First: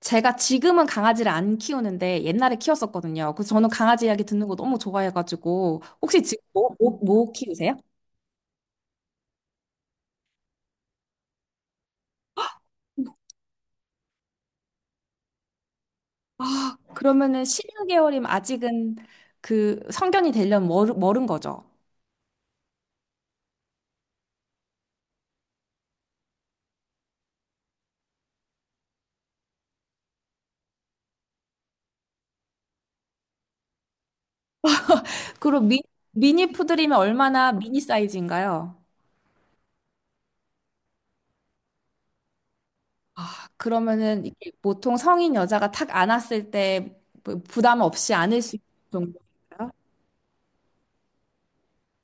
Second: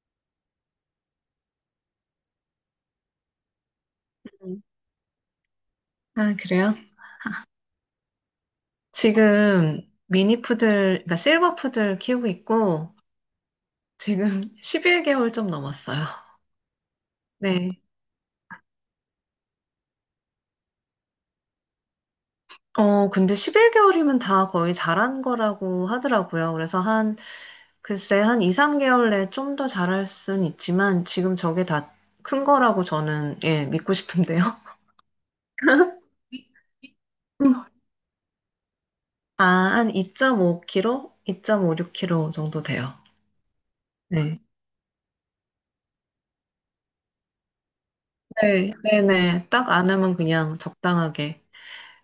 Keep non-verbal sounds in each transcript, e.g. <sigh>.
제가 지금은 강아지를 안 키우는데 옛날에 키웠었거든요. 그래서 저는 강아지 이야기 듣는 거 음. 너무 좋아해가지고 혹시 아, 지금 뭐, 그래요? 뭐, 뭐 키우세요? 지금 미니 푸들, 그러니까 실버 푸들 키우고 있고, 지금 <laughs> 11개월 좀 넘었어요. 아, 그러면은 1 네. 6개월이면 아직은 그 성견이 되려면 멀은 거죠. 근데 11개월이면 다 거의 자란 거라고 하더라고요. 그래서 한 2, 3개월 내에 좀 더 자랄 순 있지만, 지금 저게 다 큰 거라고 저는, 예, 믿고 싶은데요. 그리고 <laughs> 미니 푸들이면 얼마나 음. 미니 사이즈인가요? 아, 한 2.5kg? 2.56kg 정도 돼요. 아, 그러면은 네. 이게 보통 성인 여자가 탁 안았을 때 부담 없이 안을 수 있는 네, 네네. 딱 정도인가요? 안으면 그냥 적당하게.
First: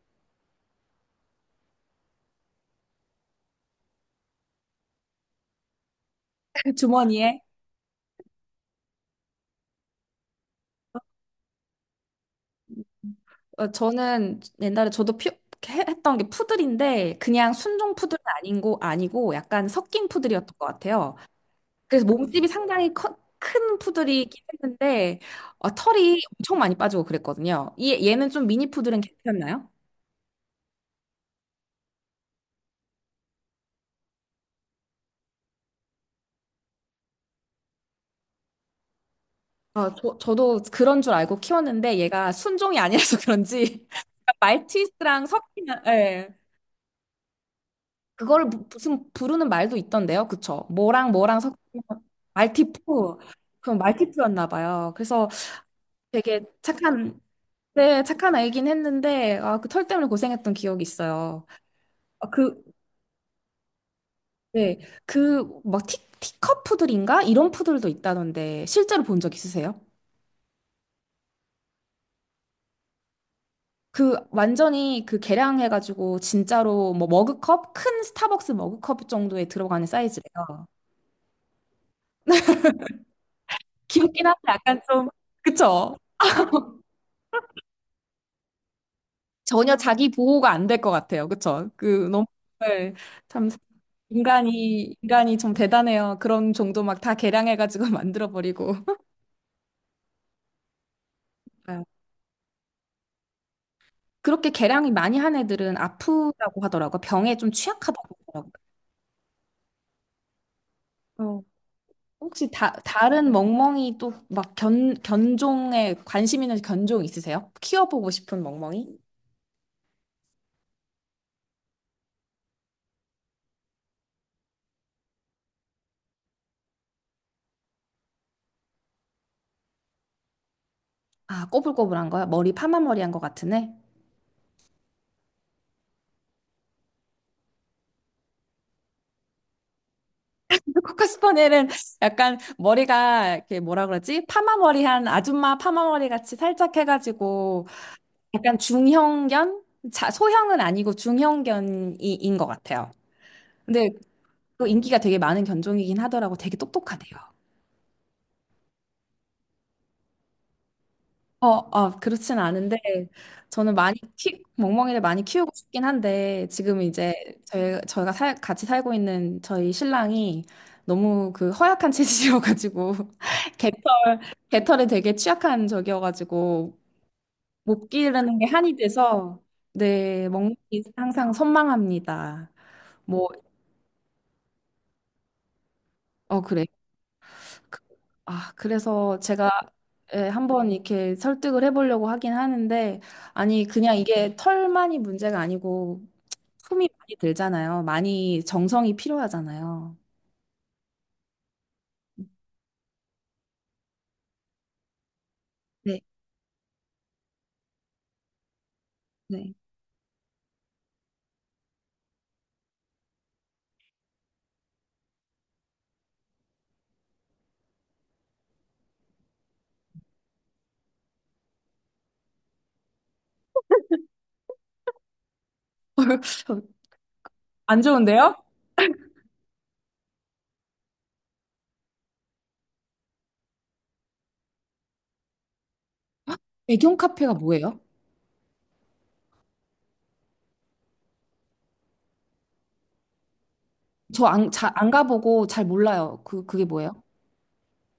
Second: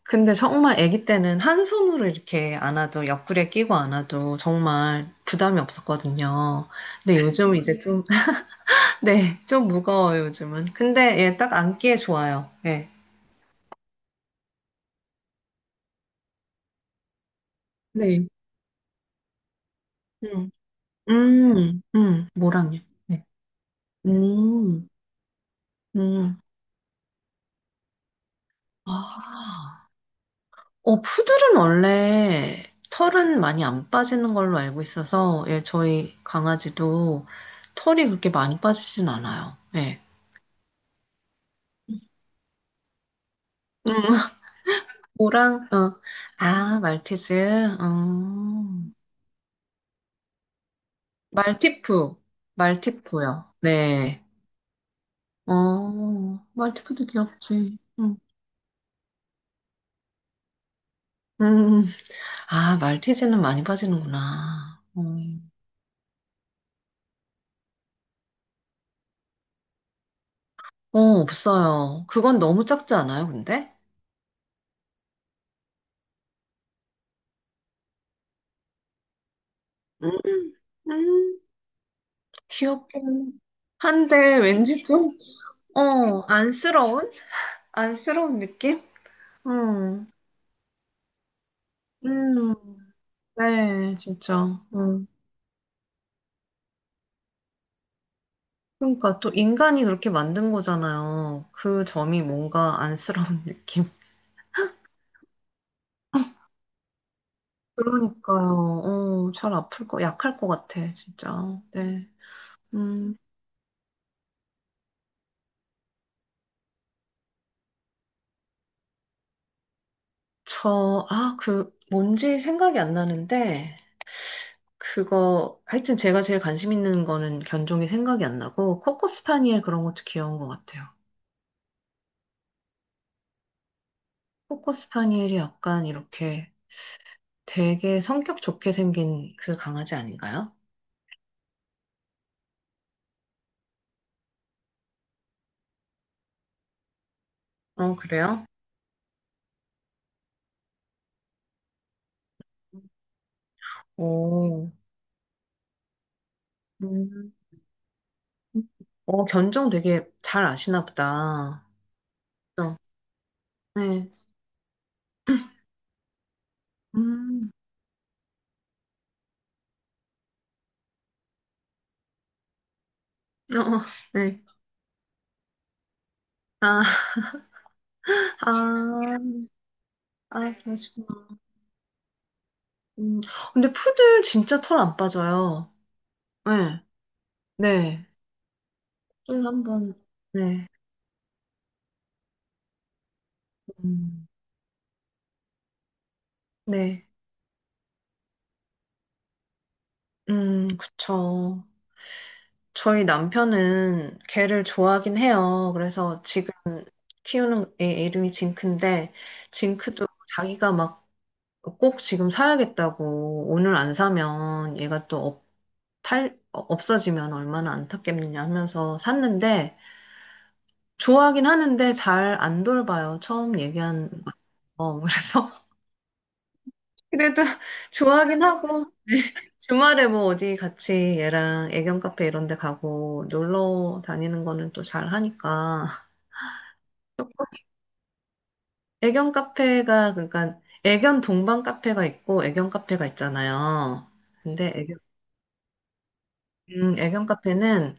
근데 정말 아기 때는 한 손으로 이렇게 안아도 옆구리에 끼고 안아도 정말 부담이 없었거든요. <laughs> 근데 주머니에? 요즘은 이제 좀 <laughs> 네. 좀 무거워요, 요즘은. 근데 예 딱 안기에 좋아요. 예. 어, 저는 옛날에 저도 했던 게 푸들인데 그냥 순종 푸들은 네. 아니고 약간 섞인 음. 푸들이었던 것 같아요. 음. 그래서 음. 몸집이 모랑요. 상당히 네. 큰 푸들이긴 음. 했는데 어, 털이 음. 엄청 많이 빠지고 그랬거든요. 얘는 좀 미니 푸들은 괜찮나요? 아. 푸들은 원래 털은 많이 안 빠지는 걸로 알고 있어서 예 저희 강아지도 털이 그렇게 많이 빠지진 않아요. 예. 저도 그런 줄 알고 키웠는데 얘가 순종이 아니라서 그런지 <laughs> 음. 말티즈랑 오랑, 섞이면 어. 예. 아, 말티즈. 그거를 어. 무슨 부르는 말도 있던데요. 그쵸? 뭐랑 뭐랑 섞이면 말티푸. 말티푸. 말티푸요. 그럼 네. 말티푸였나 봐요. 그래서 어, 되게 말티푸도 착한, 귀엽지. 네, 응. 착한 아이긴 했는데, 아, 그 털 때문에 고생했던 기억이 있어요. 음. 아, 그, 아, 말티즈는 많이 네, 빠지는구나. 어, 그, 막 티컵 푸들인가? 이런 푸들도 있다던데, 실제로 본 적 있으세요? 어, 없어요. 그건 너무 작지 않아요, 근데? 그, 완전히 그 개량해가지고, 진짜로 뭐 머그컵? 큰 스타벅스 머그컵 정도에 들어가는 음, 사이즈래요. 음, 귀엽긴 귀엽긴 한데, 한데 약간 왠지 좀, 좀, 그쵸? 어, 안쓰러운? 안쓰러운 느낌? 전혀 음, 자기 보호가 안 될 것 같아요. 그쵸? 그, 너무, 음, 네, 참, 네, 진짜. 응. 인간이 좀 대단해요. 그런 정도 막 다 개량해가지고 <laughs> 만들어버리고. 그러니까 또 인간이 그렇게 만든 거잖아요. 맞아요. 그 점이 뭔가 안쓰러운 <laughs> 느낌. 그렇게 개량이 많이 한 애들은 아프다고 하더라고요. 병에 좀 취약하다고 하더라고요. 그러니까요. 잘 아플 거, 약할 것 같아, 어. 진짜. 네. 혹시 음, 다른 멍멍이 또 막 견종에 관심 있는 견종 있으세요? 키워보고 싶은 멍멍이? 뭔지 생각이 안 나는데, 하여튼 제가 제일 관심 있는 거는 견종이 생각이 안 나고, 코코스파니엘 그런 것도 귀여운 것 같아요. 아, 꼬불꼬불한 거요? 머리 파마머리한 것 같은 애? 코코스파니엘이 약간 이렇게 되게 성격 좋게 생긴 그 강아지 아닌가요? <laughs> 코카스퍼네는 약간 머리가 이렇게 뭐라 그러지? 파마머리한 아줌마 파마머리 같이 살짝 해가지고 어, 그래요? 약간 중형견? 자, 소형은 아니고 중형견인 것 같아요. 근데 또 오, 인기가 되게 많은 견종이긴 하더라고. 되게 똑똑하대요. 음. 견종 되게 잘 아시나 보다. 그렇진 않은데 그죠? 저는 많이 네. 키 멍멍이를 많이 키우고 싶긴 한데 지금 이제 음, 저희가 살, 같이 살고 있는 저희 신랑이 너무 그 허약한 체질이어가지고 어, <laughs> 개털 어, 네. 개털에 되게 취약한 적이어가지고 아, 못 기르는 게 한이 아, 돼서 네 아, 멍멍이 그러시구나. 항상 선망합니다. 음, 뭐 근데 푸들 진짜 털 안 빠져요. 어 그래 네, 네. 아, 그래서 좀 제가 한번, 예, 네. 한번 이렇게 설득을 해보려고 하긴 하는데, 아니, 그냥 음, 이게 털만이 문제가 아니고, 품이 네. 많이 들잖아요. 많이 정성이 필요하잖아요. 그쵸. 저희 남편은 개를 좋아하긴 해요. 그래서 지금 키우는 애 이름이 징크인데, 징크도 자기가 막 꼭 지금 사야겠다고 오늘 안 사면 얘가 또 없- 팔, 어, 없어지면 얼마나 안타깝느냐 하면서 샀는데 좋아하긴 하는데 잘 안 돌봐요. 처음 얘기한 거. 그래서 <laughs> <laughs> 그래도 안 좋은데요? 좋아하긴 하고 <laughs> 주말에 뭐 어디 같이 얘랑 애견 카페 이런 데 가고 놀러 다니는 거는 또 잘 하니까 애견 카페가 뭐예요? 애견 카페가 그러니까 애견 동반 카페가 있고 애견 카페가 있잖아요. 저 근데 안 애견, 가보고 잘 몰라요. 그, 그게 뭐예요? 애견 카페는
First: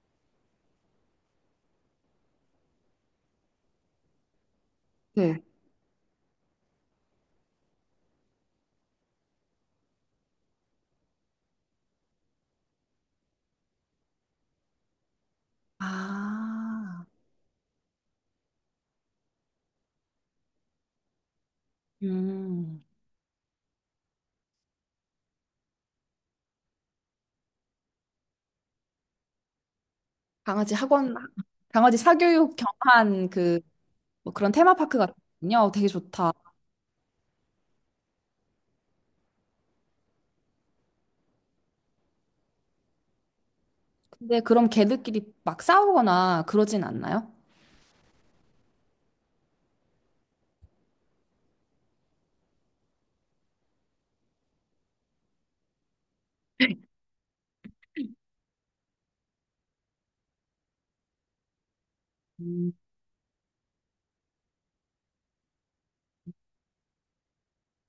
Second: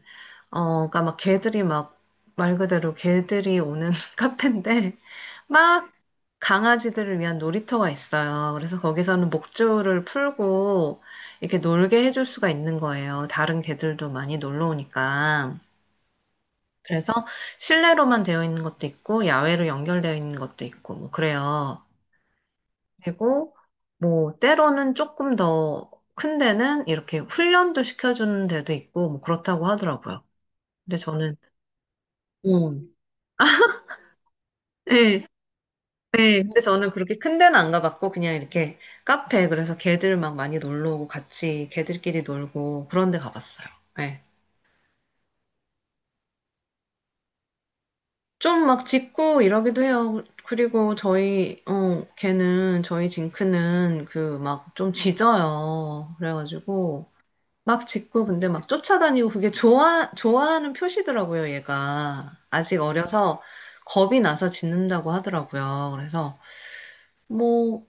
그러니까 막 개들이 막 말 그대로 개들이 오는 <laughs> 카페인데 네. 막 강아지들을 위한 놀이터가 있어요. 그래서 거기서는 목줄을 풀고 이렇게 놀게 해줄 수가 있는 거예요. 다른 개들도 많이 놀러 오니까. 아, 그래서 실내로만 되어 있는 것도 있고 야외로 연결되어 있는 것도 있고 뭐 그래요. 음. 그리고 뭐 때로는 조금 더 큰 데는 이렇게 훈련도 시켜주는 데도 있고 뭐 그렇다고 하더라고요. 강아지 근데 학원, 저는 강아지 사교육 음. 겸한 그, 뭐 그런 테마파크 네, 같군요. 되게 좋다. 네, 근데 저는 그렇게 큰 데는 안 가봤고, 그래서 걔들 막 많이 놀러 오고, 같이 걔들끼리 놀고, 그런 데 가봤어요. 네. 근데 그럼 걔들끼리 막 싸우거나 그러진 않나요? 좀 막 짖고 이러기도 해요. 그리고 저희, 어, 걔는, 저희 징크는 그 막 좀 짖어요. 그래가지고, 막 짖고, 근데 막 쫓아다니고, 그게 좋아하는 표시더라고요, 얘가. 음, 아직 어려서 겁이 나서 짖는다고 하더라고요. 그래서, 뭐,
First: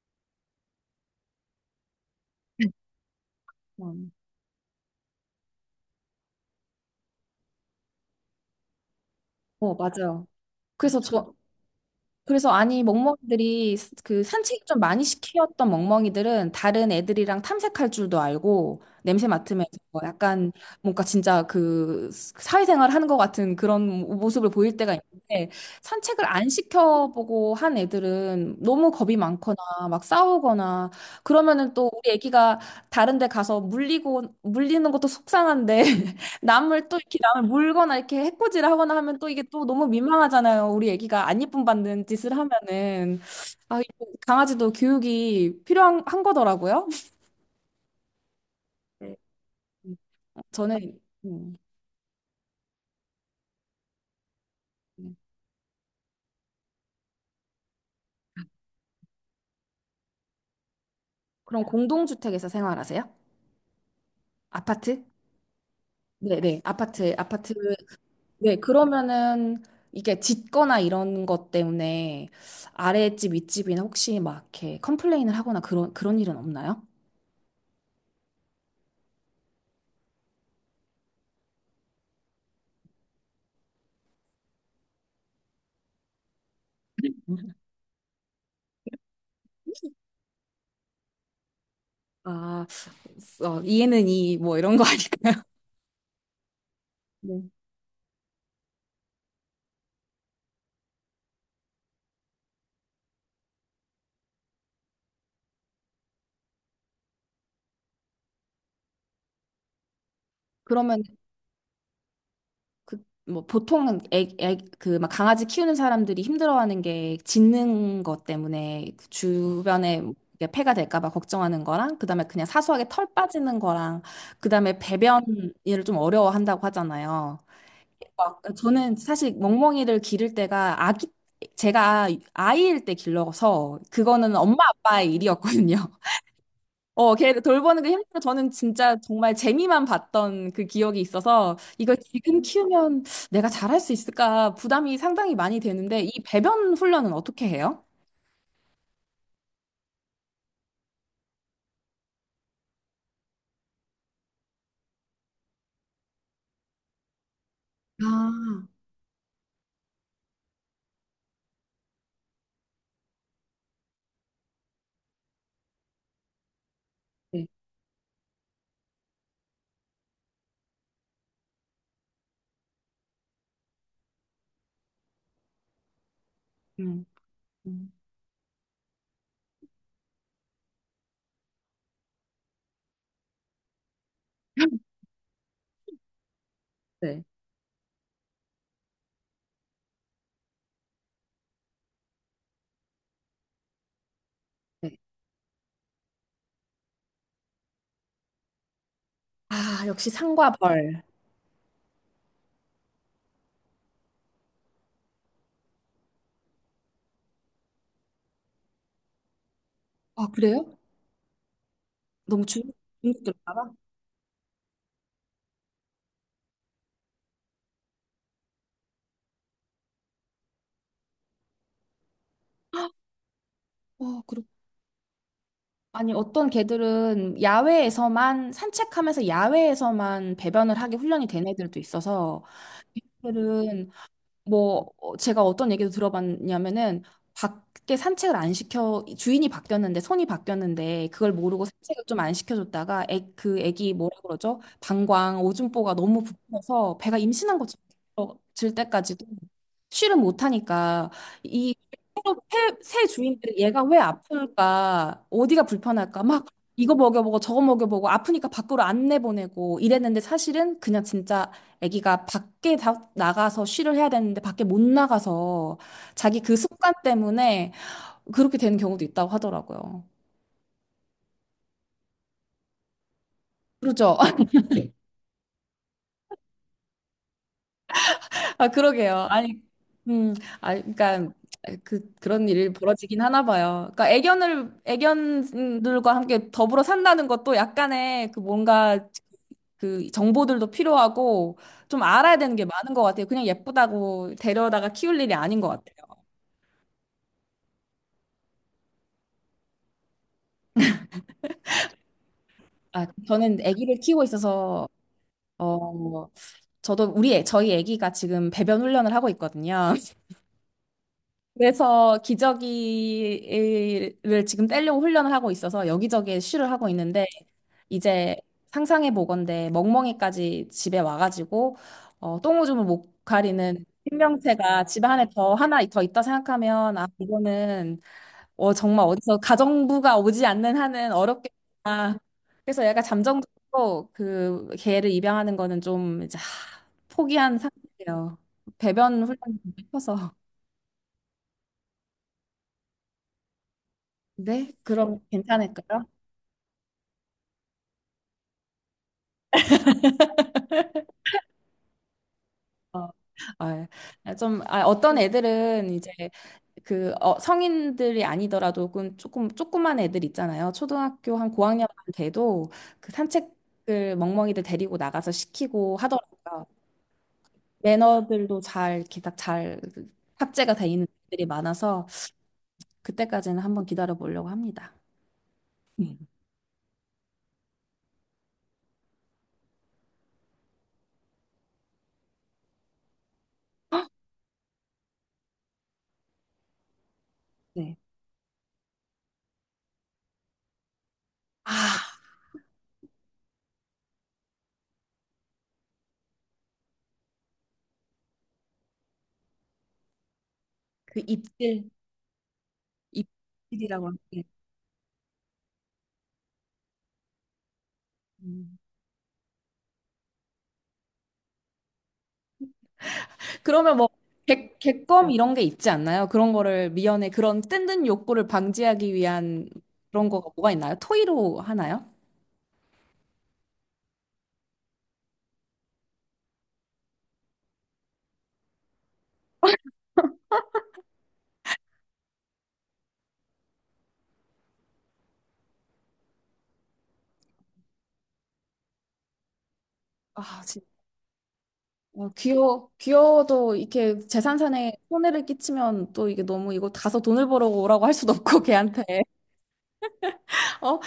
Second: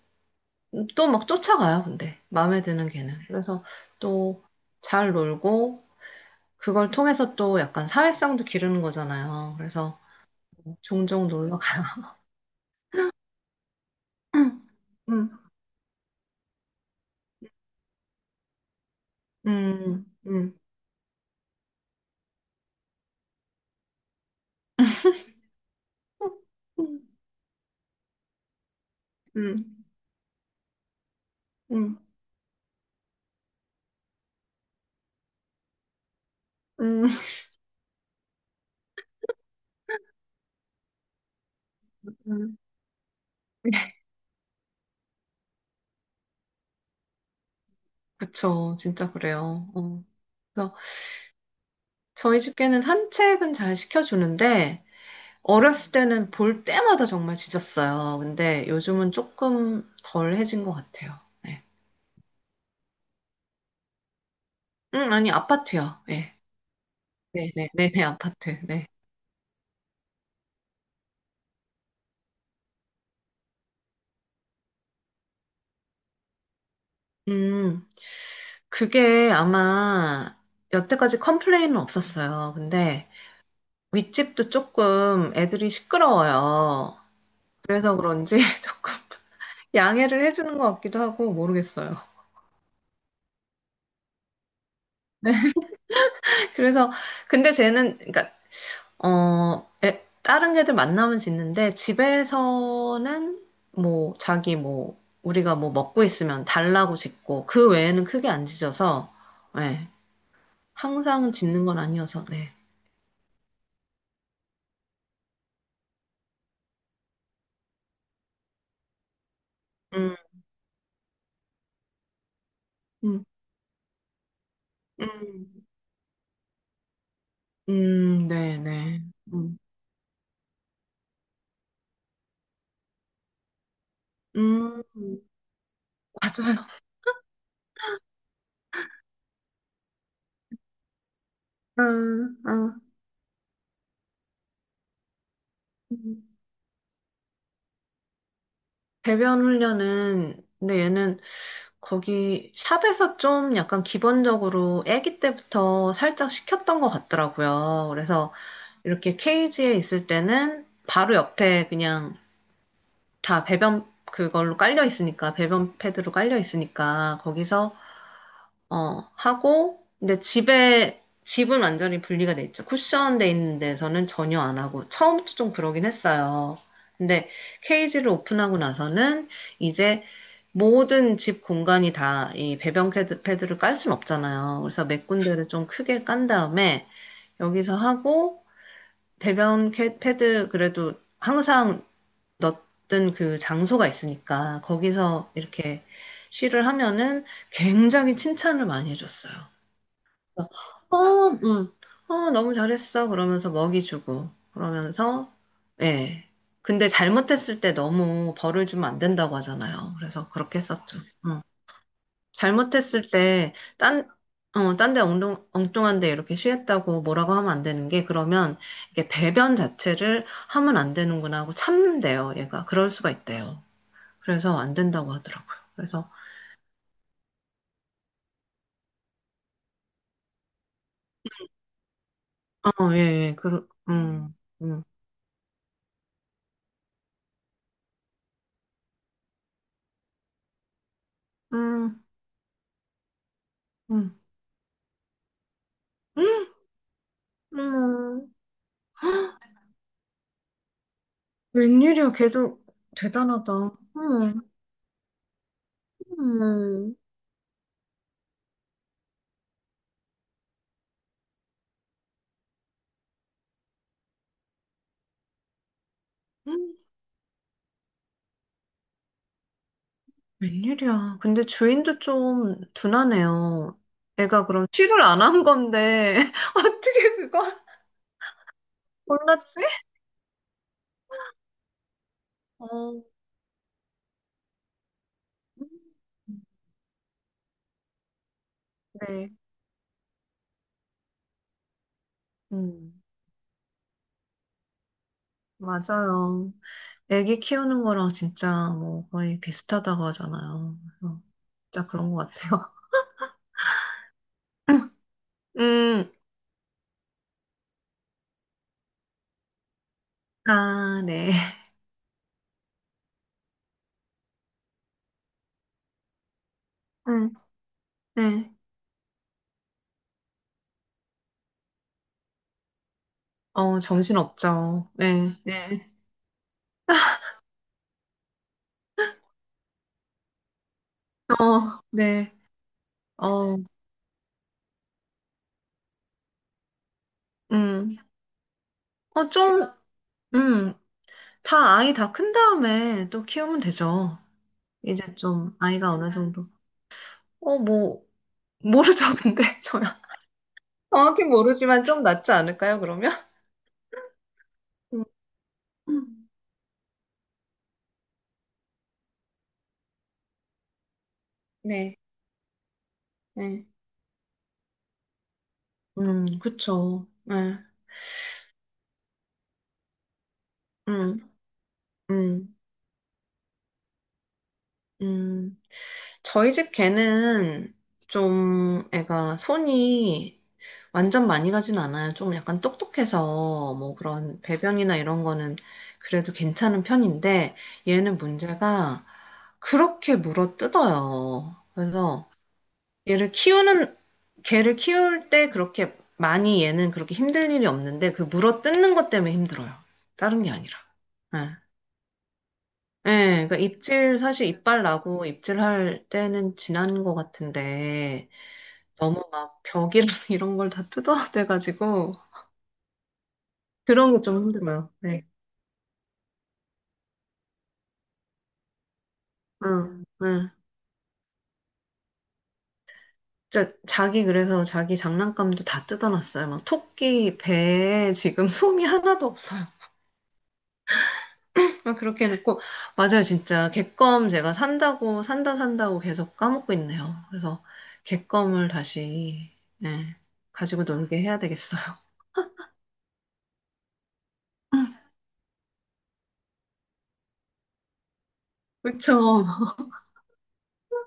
또 막 쫓아가요, 근데. 마음에 드는 걔는. 그래서 음. 또 잘 놀고, 그걸 통해서 또 약간 사회성도 기르는 거잖아요. 어, 그래서 맞아요. 그래서 종종 저, 놀러 가요. 그래서 아니 멍멍이들이 그 음, 산책 좀 많이 음, 시키었던 멍멍이들은 다른 애들이랑 탐색할 줄도 알고 냄새 맡으면서 뭐 음, 약간 음, 뭔가 진짜 그 사회생활 하는 것 같은 그런 모습을 보일 때가 있는데 산책을 안 음, 시켜보고 한 애들은 너무 겁이 많거나 음, 막 싸우거나 그러면은 또 음, 우리 애기가 다른 데 가서 물리고 물리는 것도 속상한데 남을 또 음. 이렇게 남을 물거나 이렇게 해코지를 하거나 하면 또 이게 또 너무 민망하잖아요. 우리 애기가 안 예쁨 받는 짓을 음. 하면은 아, 이거 강아지도 교육이 필요한 한 거더라고요. 그쵸, 진짜 네. 그래요. 음, 어. 그래서 저는 음, 저희 집게는 산책은 잘 시켜주는데, 음. 어렸을 때는 볼 때마다 정말 짖었어요. 근데 요즘은 조금 덜 해진 것 같아요. 그럼 네. 공동주택에서 생활하세요? 아파트? 아니, 아파트요. 예. 네, 네. 아파트, 아파트. 네네, 네네, 네, 아파트, 네. 그러면은 이게 짓거나 이런 것 때문에 아랫집, 윗집이나 혹시 막 이렇게 컴플레인을 하거나 그런 일은 없나요? 음, 그게 아마 여태까지 컴플레인은 없었어요. 근데 윗집도 조금 애들이 시끄러워요. 그래서 그런지 <laughs> 조금 양해를 해주는 것 같기도 하고 모르겠어요. 아, 어, 이해는 이 뭐 이런 거 <laughs> 아닐까요? 네, 그래서 네. 근데 쟤는 그러니까 어 애- 다른 애들 만나면 짖는데 집에서는 뭐 자기 뭐 우리가 뭐 먹고 있으면 달라고 짖고 그 외에는 크게 안 짖어서 그러면 항상 짓는 건 아니어서, 네. 그 뭐 보통은 애애그막 강아지 키우는 사람들이 힘들어하는 게 짖는 것 때문에 그 주변에 음, 이게 폐가 될까 봐 걱정하는 거랑 그다음에 그냥 사소하게 털 음, 빠지는 거랑 그다음에 배변을 음, 좀 어려워한다고 하잖아요. 막 네, 저는 네. 사실 음, 멍멍이를 기를 때가 아기 제가 아이일 때 길러서 그거는 엄마 음, 아빠의 일이었거든요. 맞아요. 어, 걔를 돌보는 게 힘들어. 저는 진짜 정말 재미만 봤던 그 기억이 있어서 이걸 음, 지금 음. 키우면 내가 잘할 수 있을까 부담이 상당히 많이 되는데 이 음. 배변 훈련은 어떻게 해요? 배변 훈련은, 근데 얘는 거기 샵에서 좀 약간 기본적으로 아기 때부터 살짝 시켰던 것 같더라고요. 그래서 아, 이렇게 케이지에 있을 때는 바로 옆에 그냥 다 배변 그걸로 깔려 있으니까, 배변 패드로 깔려 있으니까, 거기서 어, 하고, 집은 완전히 분리가 돼 있죠. 쿠션돼 있는 데서는 전혀 안 하고, 처음부터 좀 그러긴 했어요. 음, 근데 음. 케이지를 오픈하고 나서는 이제 모든 집 공간이 다 이 패드를 깔 순 없잖아요. 그래서 <laughs> 몇 군데를 좀 크게 깐 다음에 네. 여기서 하고, 패드 그래도 항상 넣던 그 장소가 있으니까 네. 거기서 이렇게 쉬를 하면은 굉장히 칭찬을 많이 해줬어요. 아, 역시 상과 벌. 어, 어, 너무 잘했어. 그러면서 먹이 주고, 그러면서, 예. 근데 잘못했을 때 너무 벌을 주면 안 된다고 하잖아요. 아, 그래서 그렇게 그래요? 했었죠. 음. 너무 중, 잘못했을 중독될까 때, 봐. 딴, 어, 딴데 엉뚱한데 이렇게 쉬했다고 뭐라고 하면 안 되는 게, 그러면 이게 배변 자체를 하면 안 되는구나 하고 참는데요, 얘가. 그럴 수가 있대요. 어, 그렇 그래서 안 된다고 하더라고요. 그래서, 아니, 어떤 개들은 야외에서만 산책하면서 야외에서만 배변을 하게 훈련이 된 애들도 있어서 어, 예, 예, 그, 개들은 음, 뭐 어, 제가 어떤 얘기도 들어봤냐면은 밖에 산책을 안 시켜 주인이 바뀌었는데 손이 바뀌었는데 그걸 모르고 산책을 음, 좀 안 시켜줬다가 애, 그 애기 뭐라 음, 그러죠? 방광 오줌보가 너무 음, 부풀어서 배가 임신한 음. 것처럼 질 때까지도 쉬를 못 하니까 이 웬일이야, 걔도 새 대단하다. 주인들이 얘가 왜 응, 아플까 어디가 불편할까 막 이거 응, 먹여보고 저거 먹여보고 아프니까 밖으로 안 내보내고 이랬는데 사실은 그냥 진짜 아기가 밖에 나가서 쉬를 해야 되는데 밖에 못 나가서 자기 그 응, 습관 때문에 그렇게 되는 경우도 있다고 하더라고요. 웬일이야. 근데 주인도 좀 둔하네요. 그러죠? 애가 그럼 치료를 <laughs> 안 한 건데, <laughs> 어떻게 그걸 아, 그러게요. 아니, 몰랐지? 음, 아, 그러니까 그 그런 일이 어, 벌어지긴 하나 봐요. 그러니까 애견을 애견들과 음, 함께 더불어 산다는 것도 약간의 그 뭔가 네, 그 정보들도 필요하고 좀 알아야 되는 게 많은 음, 것 같아요. 그냥 예쁘다고 데려다가 키울 일이 아닌 것 같아요. 맞아요. 애기 키우는 거랑 진짜 뭐 거의 비슷하다고 하잖아요. 그래서 진짜 그런 것 같아요. 아, 저는 아기를 키우고 있어서 <laughs> 음, 어, 저도 우리 저희 아기가 지금 배변 훈련을 하고 있거든요. <laughs> 아, 네. 그래서 기저귀를 지금 떼려고 훈련을 하고 있어서 여기저기에 쉬를 하고 있는데 음. 이제 네. 상상해 보건대 멍멍이까지 집에 와가지고 어, 똥오줌을 못 어, 가리는 정신 생명체가 없죠. 집에 안에 네, 더 하나 네. 더 있다 생각하면 아 이거는 어, 정말 어디서 가정부가 오지 않는 한은 어, 어렵겠다. 네. 그래서 약간 어, 잠정적으로 그 개를 입양하는 거는 좀 이제 하, 포기한 음. 상태예요. 배변 어, 훈련이 좀, 좀 해서. 음. 다 아이 다 큰 다음에 또 키우면 되죠. 네? 이제 그럼 좀 아이가 괜찮을까요? 어느 정도. 어, 뭐, 모르죠, 근데. <laughs> 저야. 정확히 모르지만 좀 낫지 않을까요, 어, 그러면? 아, 예. 아, 좀, 아, 어떤 애들은 이제 음. 그 어, 성인들이 아니더라도 조그만 애들 있잖아요. 초등학교 한 고학년 네. 돼도 그 네. 산책을 멍멍이들 데리고 나가서 시키고 하더라고요. 그쵸. 네. 매너들도 잘 이렇게 딱잘 탑재가 돼 있는 음, 것들이 많아서 음. 그때까지는 한번 기다려 보려고 합니다. 음, 저희 집 개는 좀 애가 손이 완전 많이 가진 않아요. 좀 약간 똑똑해서 뭐 그런 배변이나 이런 거는 그래도 괜찮은 편인데 네. 얘는 문제가 그렇게 물어 뜯어요. 아, 그래서 얘를 키우는, 개를 키울 때 그렇게 많이 얘는 그렇게 힘들 일이 없는데 그 물어 뜯는 것 때문에 힘들어요. 다른 게 아니라. 그 네. 입질, 예, 그러니까 입질이라고 하는 입질, 게. 사실 이빨 나고 입질할 때는 지난 것 같은데, 음. 너무 막 벽이랑 <laughs> 이런 걸 다 뜯어야 돼가지고, 그러면 뭐 그런 게 좀 힘들어요. 네. 객검 이런 게 있지 않나요? 그런 거를 미연에 그런 뜬든 욕구를 방지하기 위한 응, 그런 거가 응. 뭐가 있나요? 토의로 하나요? 진짜 자기 그래서 자기 장난감도 다 뜯어놨어요. 막 토끼 배에 지금 <laughs> 솜이 하나도 없어요. 막 그렇게 해놓고, 맞아요, 진짜. 객검 제가 산다고 계속 까먹고 있네요. 그래서 객검을 다시, 예, 아, 가지고 진짜. 놀게 해야 되겠어요. 어, 귀여워도 이렇게 재산산에 손해를 끼치면 또 이게 너무 이거 가서 돈을 벌어 오라고 할 수도 없고 <laughs> 걔한테. 그쵸. <laughs> 어?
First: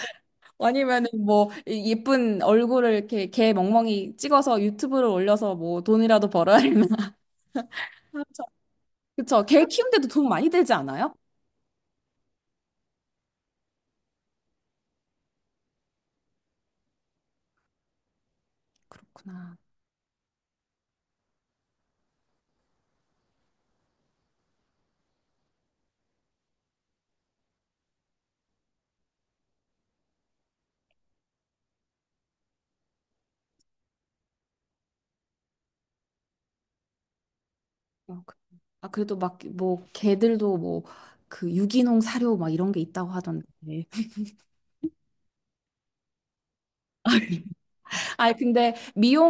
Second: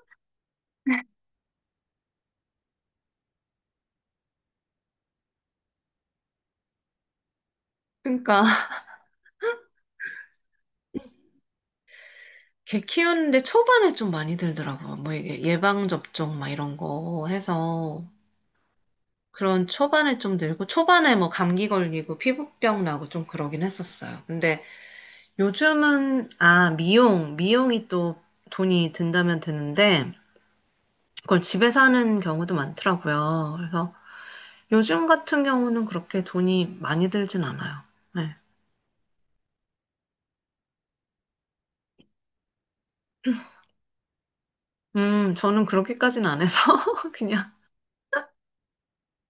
아니면은 뭐 예쁜 얼굴을 이렇게 개 멍멍이 찍어서 유튜브를 올려서 뭐 돈이라도 벌어야 되나? <laughs> 그쵸. 그러니까. 그쵸. 개 키우는데도 돈 많이 들지 않아요? 개 키우는데 초반에 좀 많이 들더라고요. 뭐 이게 예방접종 막 이런 거 해서 그렇구나. 그런 초반에 좀 들고 초반에 뭐 감기 걸리고 피부병 나고 좀 그러긴 했었어요. 근데 요즘은 미용이 또 돈이 든다면 드는데 그걸 집에서 하는 경우도 많더라고요. 그래서 요즘 같은 경우는 그렇게 돈이 많이 들진 않아요. 어, 그- 네. 아, 그래도 막 뭐 개들도 뭐 그 유기농 사료 막 이런 게 있다고 하던데. <laughs> 저는 그렇게까지는 안 해서 <laughs> 그냥 아니 근데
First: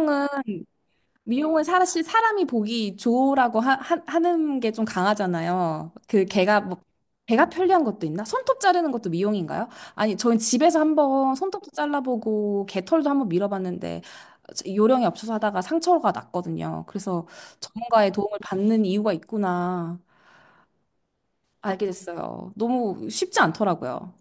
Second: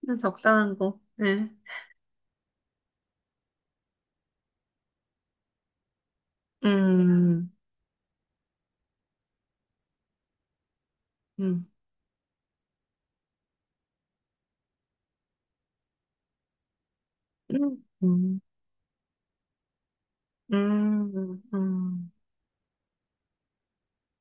그냥 적당한 거. 네. 사실 사람이 보기 좋으라고 는 게 좀 강하잖아요. 그 걔가 뭐 걔가 음. 편리한 것도 있나? 손톱 자르는 것도 미용인가요? 아니, 저희 집에서 한번 음. 손톱도 잘라보고 개털도 한번 밀어봤는데 요령이 없어서 하다가 상처가 났거든요. 그래서 음, 전문가의 도움을 음, 받는 이유가 있구나 알게 음. 됐어요. 너무 쉽지 않더라고요.